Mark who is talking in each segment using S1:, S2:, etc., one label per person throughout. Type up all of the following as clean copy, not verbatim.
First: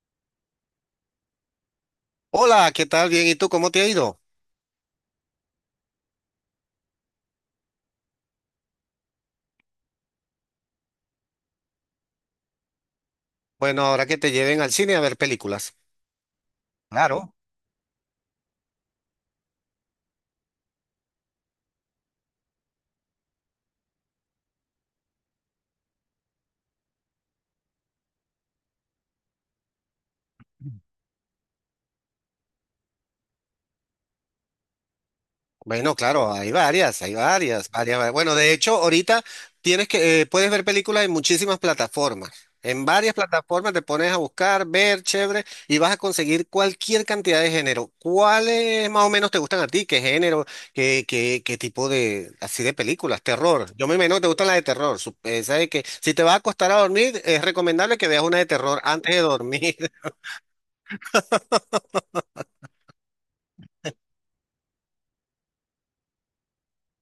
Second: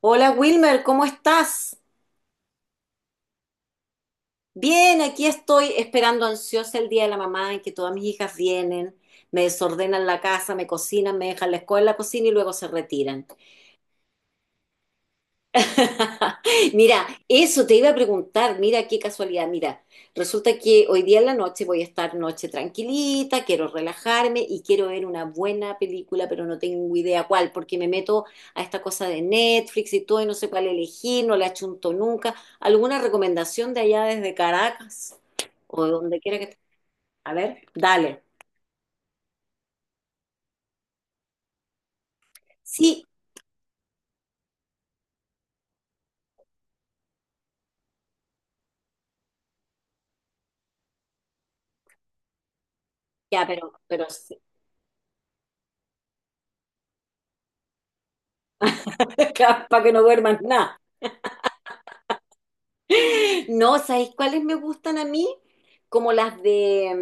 S1: Hola Wilmer, ¿cómo estás?
S2: Hola, ¿qué tal? Bien, ¿y tú cómo te ha ido?
S1: Bien, aquí estoy esperando ansiosa el día de la mamá en que todas mis hijas vienen, me desordenan la casa, me cocinan, me dejan la escuela en la cocina y luego se retiran.
S2: Bueno, ahora que te lleven al cine a ver películas.
S1: Mira, eso te iba a preguntar, mira qué casualidad, mira, resulta que hoy día en la noche voy a estar noche tranquilita, quiero relajarme y quiero ver una buena película, pero no tengo idea cuál, porque me meto a esta cosa de Netflix y todo y no sé cuál elegir, no la achunto nunca. ¿Alguna recomendación de allá desde Caracas o de
S2: Bueno,
S1: donde
S2: claro,
S1: quiera que esté?
S2: hay
S1: A ver,
S2: varias, varias.
S1: dale.
S2: Bueno, de hecho, ahorita tienes que puedes ver películas en muchísimas plataformas. En
S1: Sí,
S2: varias plataformas te pones a buscar, ver, chévere, y vas a conseguir cualquier cantidad de género. ¿Cuáles más o menos te gustan a ti? ¿Qué género? ¿Qué tipo de así de películas?
S1: ya,
S2: Terror.
S1: pero,
S2: Yo me
S1: pero
S2: imagino que te gustan las de terror. Sabes que si te vas a acostar a dormir, es recomendable que veas una de terror antes de dormir.
S1: para que no duermas nada. No, ¿sabéis cuáles me gustan a mí? Como las de,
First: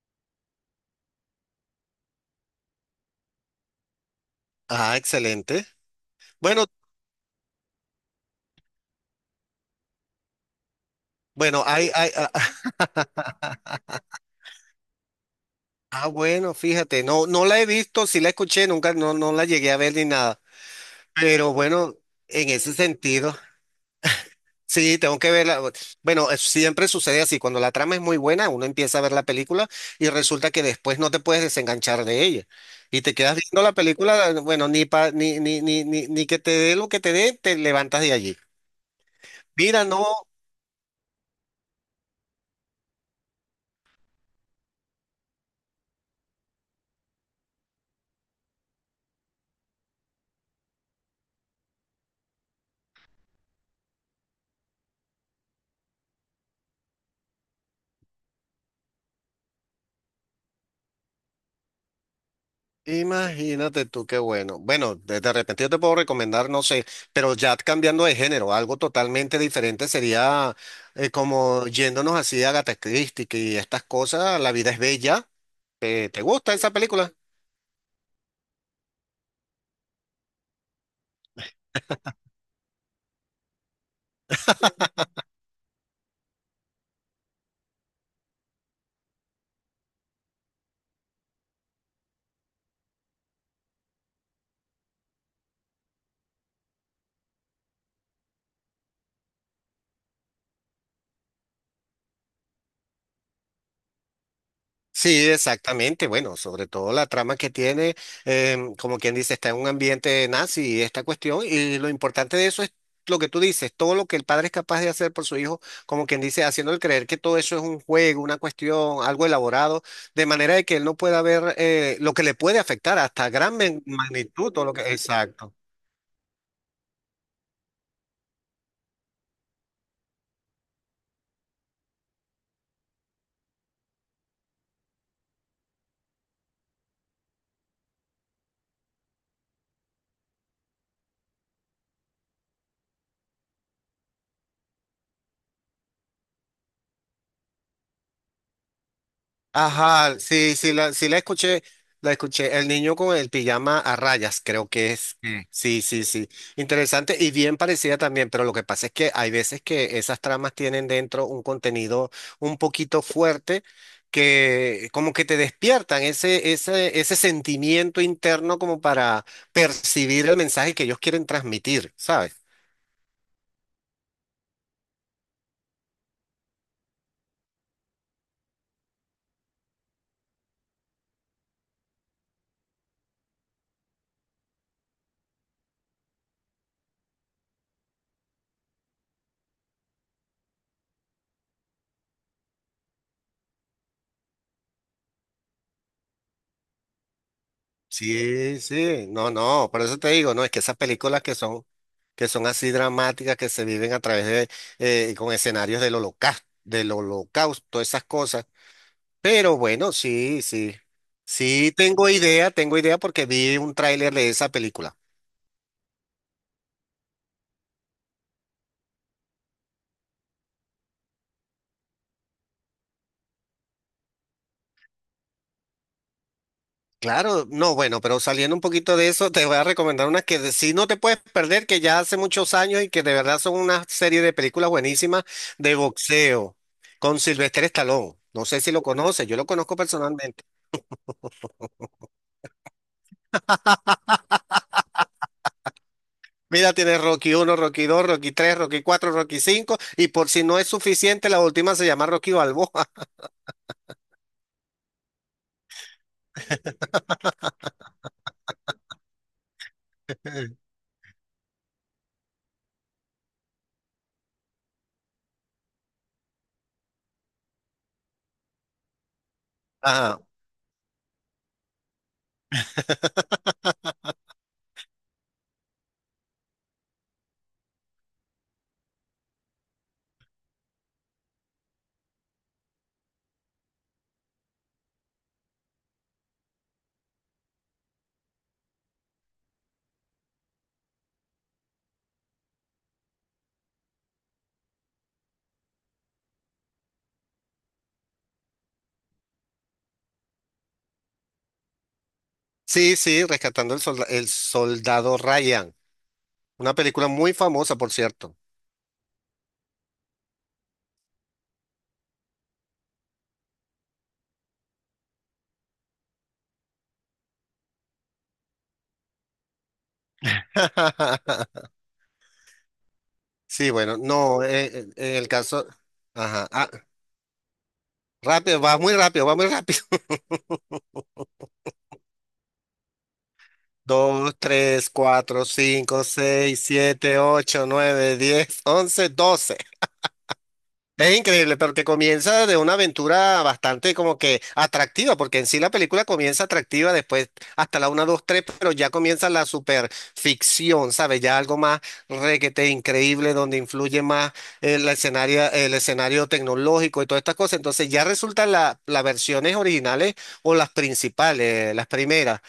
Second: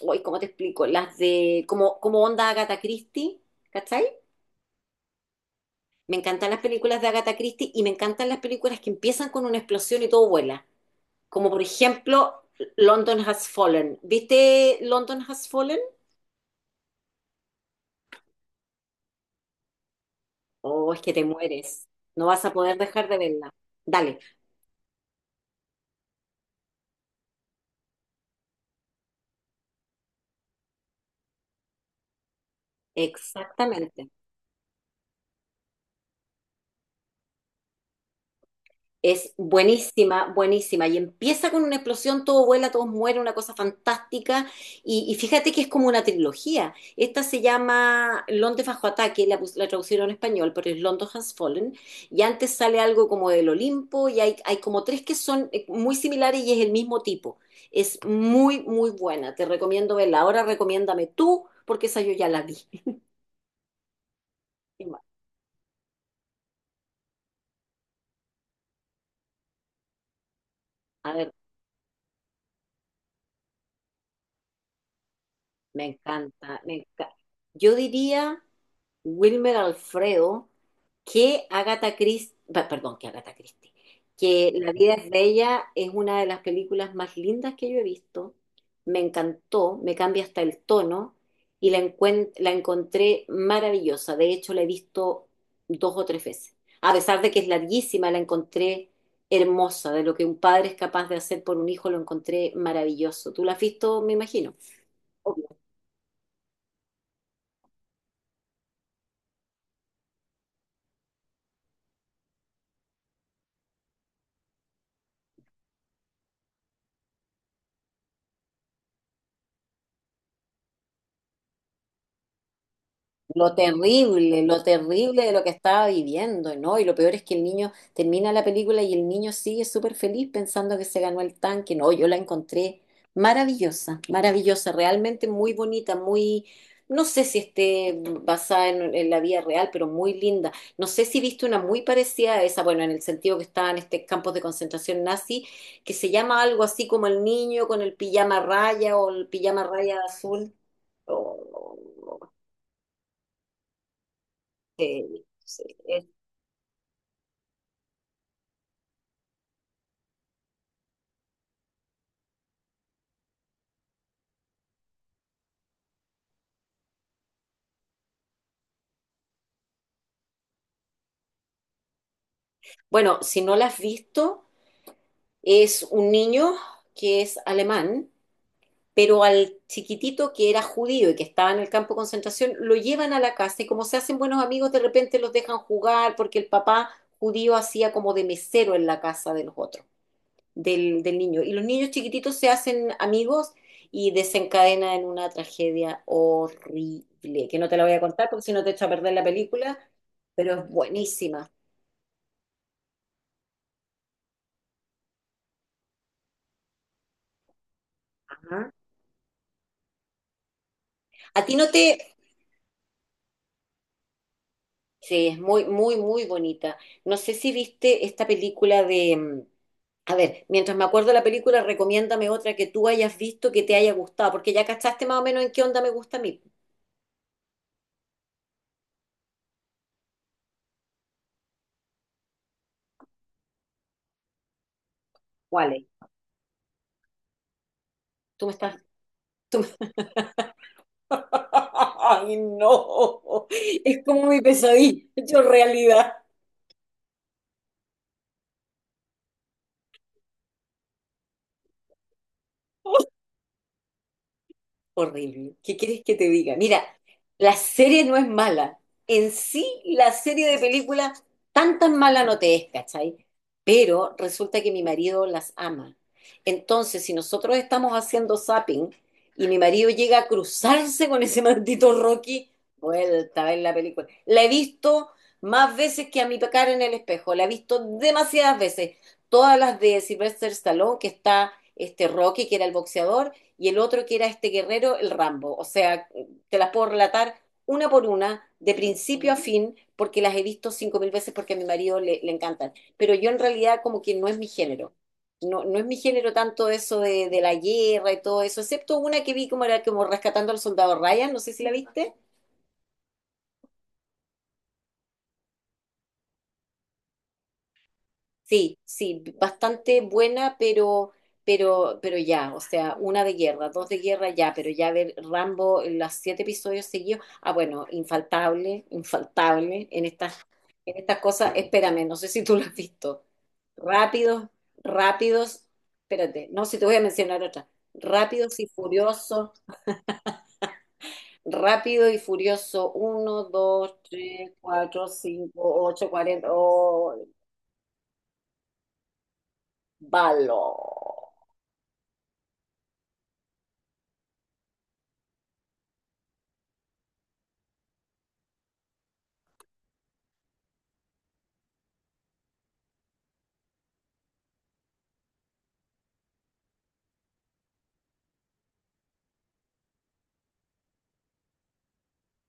S1: uy, ¿cómo te explico? Las de, como onda Agatha Christie, ¿cachai?
S2: Ah, excelente.
S1: Me encantan las
S2: Bueno,
S1: películas de Agatha Christie y me encantan las películas que empiezan con una explosión y todo vuela. Como por
S2: bueno, hay, ah,
S1: ejemplo,
S2: ah,
S1: London Has Fallen. ¿Viste London Has Fallen?
S2: ah, bueno, fíjate, no, no la he visto, sí la escuché, nunca, no, no la llegué a ver ni nada,
S1: Oh, es que te
S2: pero
S1: mueres.
S2: bueno,
S1: No vas
S2: en
S1: a
S2: ese
S1: poder dejar de
S2: sentido,
S1: verla. Dale,
S2: sí, tengo que verla. Bueno, siempre sucede así, cuando la trama es muy buena, uno empieza a ver la película y resulta que después no te puedes desenganchar de ella y te quedas viendo la
S1: exactamente.
S2: película, bueno, ni pa, ni que te dé lo que te dé, te levantas de allí.
S1: Es
S2: Mira, no.
S1: buenísima, buenísima. Y empieza con una explosión, todo vuela, todos mueren, una cosa fantástica. Y fíjate que es como una trilogía. Esta se llama Londres bajo ataque, la traducieron en español, pero es London Has Fallen. Y antes sale algo como del Olimpo y hay como tres que son muy similares y es el mismo tipo. Es muy, muy buena. Te recomiendo verla. Ahora recomiéndame tú, porque esa yo ya la vi.
S2: Imagínate tú, qué bueno. Bueno, de repente yo te puedo recomendar, no sé, pero ya cambiando de género, algo totalmente diferente sería
S1: A ver,
S2: como yéndonos así a Agatha Christie y estas cosas, La vida es bella.
S1: me
S2: ¿Te gusta
S1: encanta,
S2: esa
S1: me
S2: película?
S1: encanta. Yo diría, Wilmer Alfredo, que Agatha Christie, perdón, que Agatha Christie, que La vida es bella es una de las películas más lindas que yo he visto. Me encantó, me cambia hasta el tono y la encontré maravillosa. De hecho, la he visto dos o tres veces. A pesar de que es larguísima, la encontré hermosa. De lo que un padre es capaz de hacer por un hijo, lo encontré maravilloso. Tú la has visto, me imagino.
S2: Sí, exactamente. Bueno, sobre todo la trama que tiene, como quien dice, está en un ambiente nazi esta cuestión y lo importante de eso es lo que tú dices, todo lo que el padre es capaz de hacer por su hijo, como quien dice, haciéndole creer que todo eso es un juego, una cuestión, algo elaborado, de manera de que él no pueda ver lo que le puede afectar hasta gran magnitud,
S1: Lo
S2: todo lo que...
S1: terrible de lo que
S2: Exacto.
S1: estaba viviendo, ¿no? Y lo peor es que el niño termina la película y el niño sigue súper feliz pensando que se ganó el tanque. No, yo la encontré maravillosa, maravillosa, realmente muy bonita, muy, no sé si esté basada en la vida real, pero muy linda. No sé si viste una muy parecida a esa, bueno, en el sentido que estaba en este campos de concentración nazi, que se llama algo así como el niño con el pijama raya o el pijama raya
S2: Ajá,
S1: azul.
S2: sí la escuché, la escuché. El niño con el pijama a rayas, creo que es.
S1: Sí,
S2: Mm.
S1: sí.
S2: Sí, sí, sí. Interesante y bien parecida también, pero lo que pasa es que hay veces que esas tramas tienen dentro un contenido un poquito fuerte que como que te despiertan ese sentimiento interno como para percibir el mensaje que ellos quieren transmitir, ¿sabes?
S1: Bueno, si no la has visto, es un niño que es alemán, pero al chiquitito que era judío y que estaba en el campo de concentración, lo llevan a la casa y como se hacen buenos amigos, de repente los dejan jugar porque el papá judío hacía como de mesero en la casa de los otros, del niño. Y los niños chiquititos se hacen amigos y desencadena en una tragedia horrible, que no te la voy a contar porque si
S2: Sí,
S1: no te echo a
S2: sí,
S1: perder la
S2: no, no,
S1: película,
S2: por eso te digo, no, es que
S1: pero es
S2: esas películas
S1: buenísima.
S2: que son así dramáticas, que se viven a través de, con escenarios del holocausto, esas cosas.
S1: Ajá.
S2: Pero bueno, sí, sí,
S1: ¿A ti no
S2: sí,
S1: te?
S2: tengo idea porque vi un tráiler de esa película.
S1: Sí, es muy, muy, muy bonita. No sé si viste esta película de a ver, mientras me acuerdo de la película, recomiéndame otra que tú hayas visto que te haya gustado, porque ya cachaste más o menos en qué onda me gusta a mí.
S2: Claro, no, bueno, pero saliendo un poquito de eso, te voy a recomendar unas que sí no te puedes perder, que ya hace muchos años y que de verdad son una serie de películas buenísimas
S1: ¿Cuál
S2: de
S1: es?
S2: boxeo con Sylvester Stallone.
S1: Tú
S2: No
S1: me
S2: sé si
S1: estás.
S2: lo conoces, yo lo
S1: tú
S2: conozco
S1: me-
S2: personalmente.
S1: ¡Ay, no! Es como mi pesadilla hecho realidad.
S2: Mira, tienes Rocky uno, Rocky dos, Rocky tres, Rocky cuatro, Rocky cinco y por si no es suficiente, la última se llama Rocky Balboa.
S1: Horrible. ¿Qué quieres que te diga? Mira, la serie no es mala. En sí, la serie de películas tan tan mala no te es, ¿cachai? Pero resulta que mi marido las ama. Entonces, si nosotros estamos haciendo zapping y mi marido llega
S2: Ajá.
S1: a cruzarse con ese maldito Rocky, vuelta a ver la película. La he visto más veces que a mi pecar en el espejo. La he visto demasiadas veces. Todas las de Sylvester Stallone, que está este Rocky, que era el boxeador y el otro que era este guerrero, el Rambo. O sea, te las puedo relatar una por una, de principio a fin, porque las he visto 5.000 veces porque a mi marido le encantan. Pero yo en realidad como que no es mi género. No, no es mi género tanto eso de la guerra y todo eso, excepto una que vi como era como Rescatando al Soldado Ryan, no sé si la viste.
S2: Sí, sí, rescatando el soldado Ryan. Una película muy famosa, por cierto.
S1: Sí, sí, bastante buena, pero ya, o sea, una de guerra, dos de guerra ya, pero ya ver Rambo, los siete episodios seguidos, ah, bueno, infaltable, infaltable en estas cosas, espérame, no sé si tú lo has visto.
S2: Sí, bueno, no,
S1: Rápidos,
S2: en el
S1: rápidos,
S2: caso,
S1: espérate,
S2: ajá,
S1: no,
S2: ah,
S1: si te voy a mencionar otra. Rápidos
S2: rápido,
S1: y
S2: va muy rápido, va muy
S1: Furiosos,
S2: rápido.
S1: Rápido y Furioso, uno, 2,
S2: Dos,
S1: 3,
S2: tres,
S1: 4,
S2: cuatro,
S1: 5,
S2: cinco,
S1: 8, 40,
S2: seis,
S1: oh,
S2: siete, ocho, nueve, diez, once, doce.
S1: balo.
S2: Es increíble, porque comienza de una aventura bastante como que atractiva, porque en sí la película comienza atractiva, después hasta la una, 2, 3, pero ya comienza la superficción, ¿sabes? Ya algo más requete increíble, donde influye más el escenario tecnológico y todas estas cosas. Entonces ya resultan las versiones originales o las principales, las primeras,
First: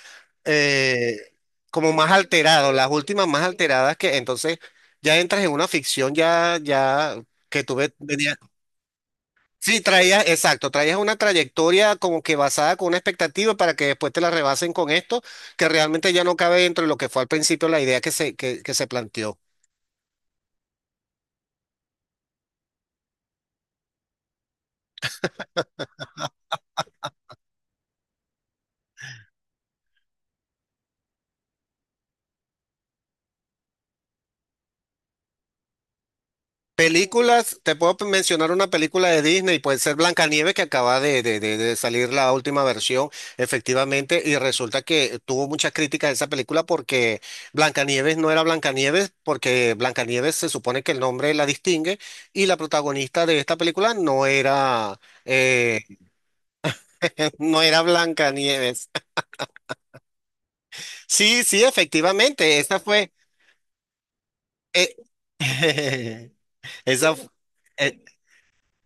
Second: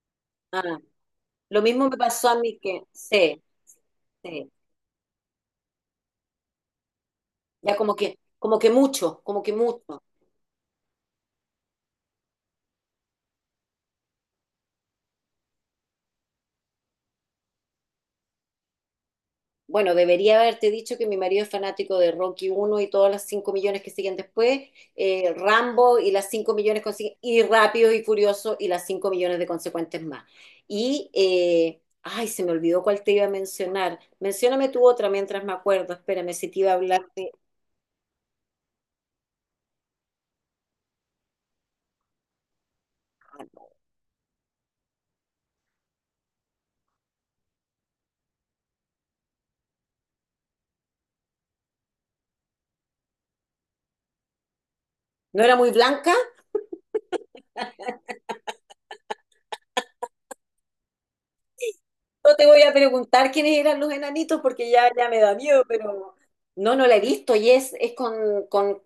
S1: Ah,
S2: eh,
S1: lo mismo
S2: como
S1: me
S2: más
S1: pasó a mí
S2: alteradas,
S1: que,
S2: las últimas
S1: sí,
S2: más alteradas que
S1: sí,
S2: entonces ya entras en una ficción ya que
S1: ya
S2: tuve.
S1: como que mucho, como que
S2: Sí,
S1: mucho.
S2: traías, exacto, traías una trayectoria como que basada con una expectativa para que después te la rebasen con esto, que realmente ya no cabe dentro de lo que fue al principio la idea que se, que se planteó.
S1: Bueno, debería haberte dicho que mi marido es fanático de Rocky uno y todas las 5 millones que siguen después, Rambo y las 5 millones consiguen, y Rápidos y Furiosos y las 5 millones de consecuentes más. Y, ay, se me olvidó cuál te iba a mencionar. Mencióname tú otra mientras me acuerdo, espérame si te iba a hablar de.
S2: Películas, te puedo mencionar una película de Disney, puede ser Blancanieves, que acaba de salir la última versión,
S1: Ah, no.
S2: efectivamente, y resulta que tuvo muchas críticas esa película porque Blancanieves no era Blancanieves, porque Blancanieves se supone que el nombre la distingue, y la protagonista de esta película no era.
S1: ¿No era muy
S2: eh,
S1: blanca?
S2: No era Blancanieves. Sí, sí,
S1: No te
S2: efectivamente,
S1: voy a
S2: esa fue.
S1: preguntar quiénes eran los enanitos porque ya,
S2: eh,
S1: ya me da miedo, pero no, no la he
S2: esa. fu-
S1: visto y es
S2: eh,
S1: con, con,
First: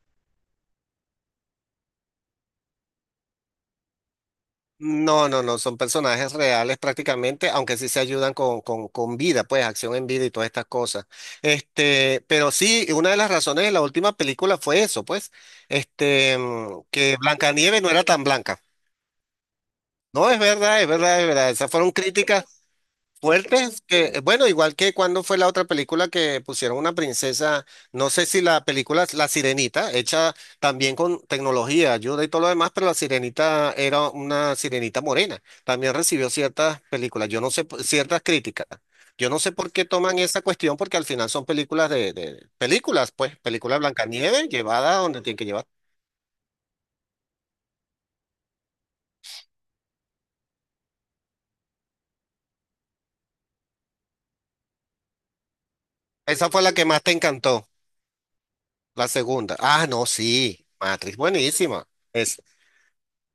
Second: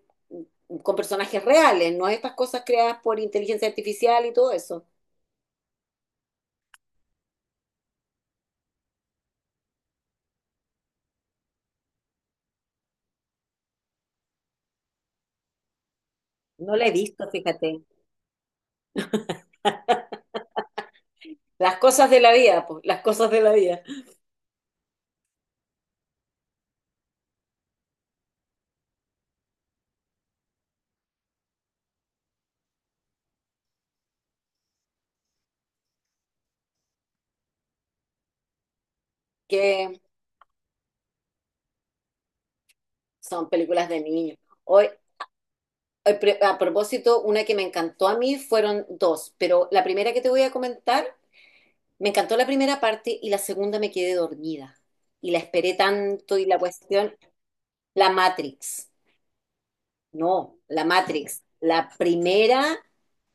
S1: con personajes reales, no estas cosas creadas por inteligencia artificial y todo eso.
S2: no, no, no, son personajes reales prácticamente, aunque sí se ayudan con, con vida, pues acción en vida y todas estas cosas. Este, pero sí, una de las razones de la última película fue eso, pues, este,
S1: No la he
S2: que
S1: visto, fíjate.
S2: Blancanieves no era tan blanca. No, es verdad, es verdad, es verdad. Esas
S1: Las
S2: fueron
S1: cosas de la
S2: críticas.
S1: vida, pues, las cosas de la
S2: Fuertes
S1: vida,
S2: que, bueno, igual que cuando fue la otra película que pusieron una princesa, no sé si la película es La Sirenita, hecha también con tecnología, ayuda y todo lo demás, pero La Sirenita era una sirenita morena. También recibió ciertas películas, yo no sé, ciertas críticas. Yo no sé por qué
S1: que
S2: toman esa cuestión, porque al final son películas de películas, pues,
S1: son
S2: película
S1: películas de niños.
S2: Blancanieves
S1: Hoy,
S2: llevada a donde tiene que llevar.
S1: hoy, a propósito, una que me encantó a mí fueron dos, pero la primera que te voy a comentar, me encantó la primera parte y la segunda me quedé dormida. Y la esperé tanto y
S2: Esa
S1: la
S2: fue la que más te
S1: cuestión,
S2: encantó,
S1: La Matrix,
S2: la segunda. Ah, no,
S1: no,
S2: sí,
S1: La
S2: Matrix,
S1: Matrix.
S2: buenísima.
S1: La primera,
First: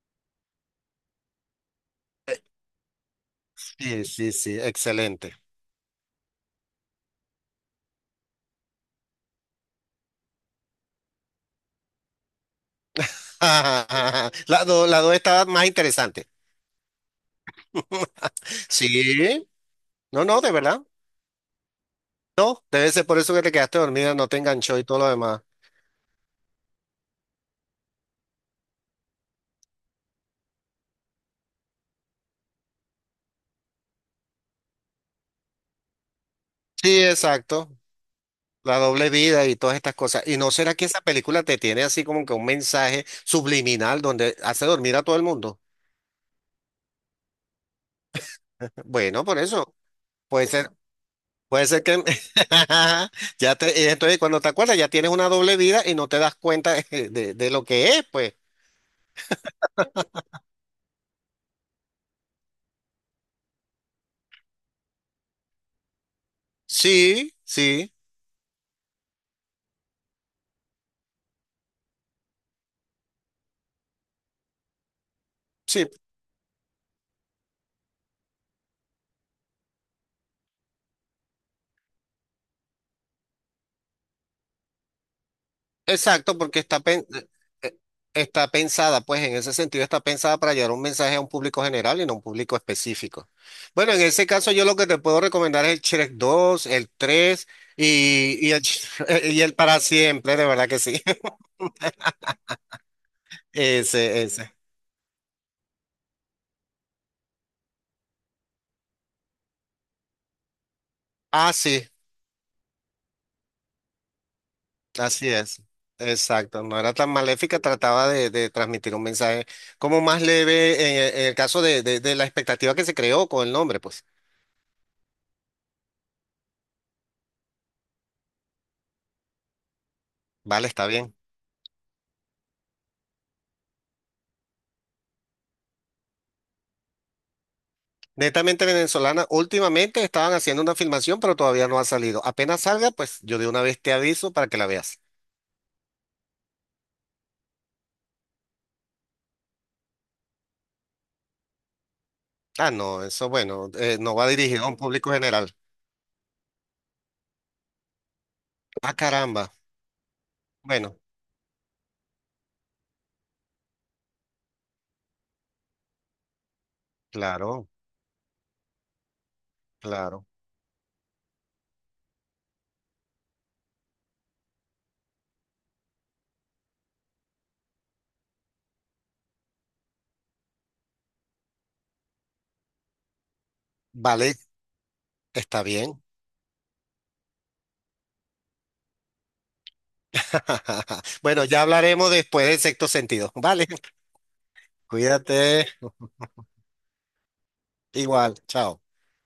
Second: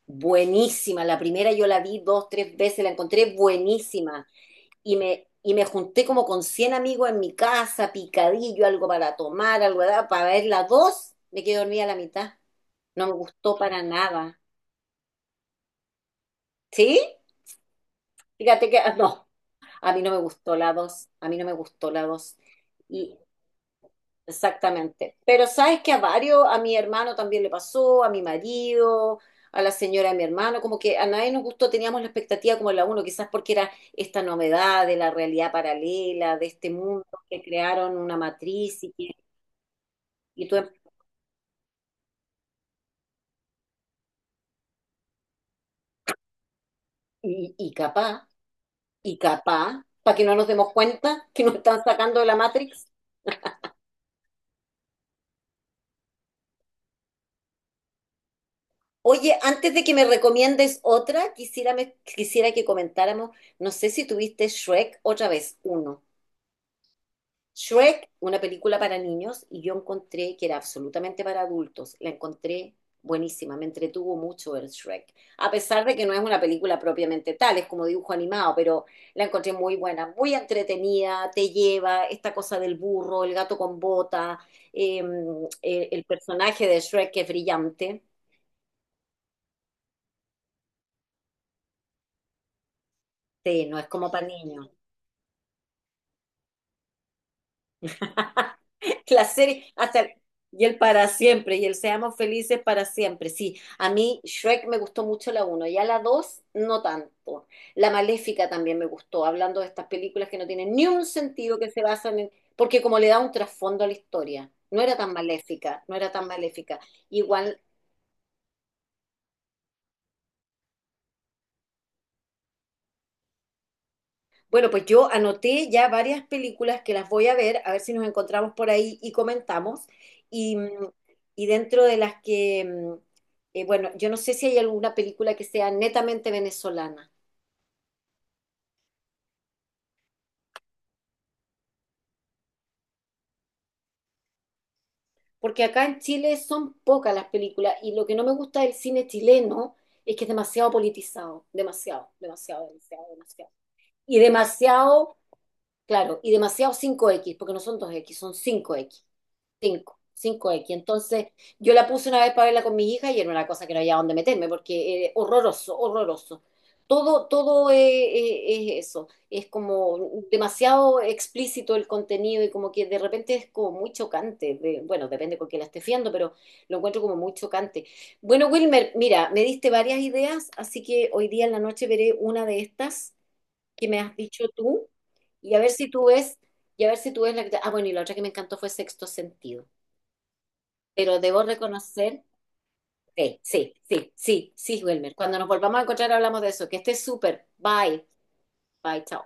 S1: buenísima. La primera yo la vi dos, tres veces, la encontré
S2: Sí,
S1: buenísima.
S2: sí, sí,
S1: Y me,
S2: excelente.
S1: y me junté como con 100 amigos en mi casa, picadillo, algo para tomar, para ver la dos. Me quedé dormida a la mitad. No me gustó para nada.
S2: La dos estaba más interesante.
S1: ¿Sí? Fíjate que ah, no,
S2: Sí,
S1: a mí no me
S2: no, no, de
S1: gustó la
S2: verdad.
S1: dos. A mí no me gustó la dos.
S2: No, debe ser por eso que te quedaste dormida, no te enganchó y todo lo
S1: Exactamente.
S2: demás.
S1: Pero sabes que a varios, a mi hermano también le pasó, a mi marido, a la señora de mi hermano, como que a nadie nos gustó, teníamos la expectativa como la uno, quizás porque era esta novedad de la realidad paralela, de este
S2: Sí,
S1: mundo que
S2: exacto.
S1: crearon una
S2: La
S1: matriz y,
S2: doble vida y todas estas cosas. ¿Y
S1: y,
S2: no
S1: tú,
S2: será que esa película te tiene así como que un mensaje subliminal donde hace dormir a todo el mundo?
S1: y, y capaz, y
S2: Bueno, por eso.
S1: capaz, para que no
S2: Puede
S1: nos
S2: ser,
S1: demos cuenta que nos
S2: puede
S1: están
S2: ser que
S1: sacando de la Matrix.
S2: ya te, y entonces cuando te acuerdas ya tienes una doble vida y no te das cuenta de lo que es, pues.
S1: Oye, antes de que me recomiendes otra, quisiera, quisiera que comentáramos, no sé si tuviste Shrek otra vez, uno.
S2: Sí, sí,
S1: Shrek, una película para niños, y yo encontré que era absolutamente para adultos. La encontré buenísima, me entretuvo mucho ver Shrek. A pesar
S2: sí,
S1: de que no es una película propiamente tal, es como dibujo animado, pero la encontré muy buena, muy entretenida, te lleva esta cosa del burro, el gato con bota, eh, el
S2: exacto, porque
S1: personaje de
S2: está,
S1: Shrek que es
S2: eh,
S1: brillante.
S2: está pensada, pues en ese sentido está pensada para llevar un mensaje a un público general y no a un público específico.
S1: Sí, no es
S2: Bueno, en
S1: como para
S2: ese caso yo
S1: niños.
S2: lo que te puedo recomendar es el Shrek 2, el 3 y,
S1: la
S2: Y el
S1: serie,
S2: para siempre, de
S1: y
S2: verdad
S1: el
S2: que sí.
S1: para siempre, y el seamos felices para siempre. Sí, a mí
S2: Ese.
S1: Shrek me gustó mucho la uno, ya la 2 no tanto. La Maléfica también me gustó, hablando de estas películas que no tienen ni un
S2: Ah,
S1: sentido que se
S2: sí,
S1: basan en, porque como le da un trasfondo a la historia, no era tan
S2: así es.
S1: maléfica, no era tan
S2: Exacto, no
S1: maléfica.
S2: era tan
S1: Igual.
S2: maléfica, trataba de transmitir un mensaje como más leve en el caso de la expectativa que se creó con el nombre, pues.
S1: Bueno, pues yo anoté ya varias películas que las voy a ver si nos encontramos por ahí y comentamos. Y,
S2: Vale, está
S1: mm,
S2: bien.
S1: y dentro de las que, bueno, yo no sé si hay alguna película que sea netamente venezolana,
S2: Netamente venezolana, últimamente estaban haciendo una filmación, pero todavía no ha salido. Apenas salga, pues yo de una vez te aviso para que la veas.
S1: porque acá en Chile son pocas las películas y lo que no me gusta del cine chileno es que es demasiado politizado, demasiado, demasiado,
S2: Ah, no,
S1: demasiado,
S2: eso
S1: demasiado.
S2: bueno, no
S1: Y
S2: va dirigido a un público
S1: demasiado,
S2: general.
S1: claro, y demasiado cinco x porque no son dos x son cinco
S2: Ah,
S1: x
S2: caramba.
S1: 5 5X.
S2: Bueno,
S1: Entonces, yo la puse una vez para verla con mi hija y era una cosa que no había dónde meterme porque horroroso, horroroso. Todo,
S2: claro,
S1: todo es eso. Es como
S2: claro.
S1: demasiado explícito el contenido y como que de repente es como muy chocante. Bueno, depende con quién la esté fiando, pero lo encuentro como muy chocante. Bueno, Wilmer, mira, me diste varias ideas, así que hoy día en la noche veré una de estas que me has
S2: Vale,
S1: dicho tú y a
S2: está
S1: ver si
S2: bien.
S1: tú ves, la que. Ah, bueno, y la otra que me encantó fue Sexto Sentido. Pero debo
S2: Bueno, ya hablaremos
S1: reconocer,
S2: después del sexto sentido. Vale,
S1: sí, sí, sí, sí, sí, Wilmer. Cuando nos
S2: cuídate.
S1: volvamos a encontrar hablamos de eso. Que estés súper. Bye.
S2: Igual, chao.
S1: Bye, chao.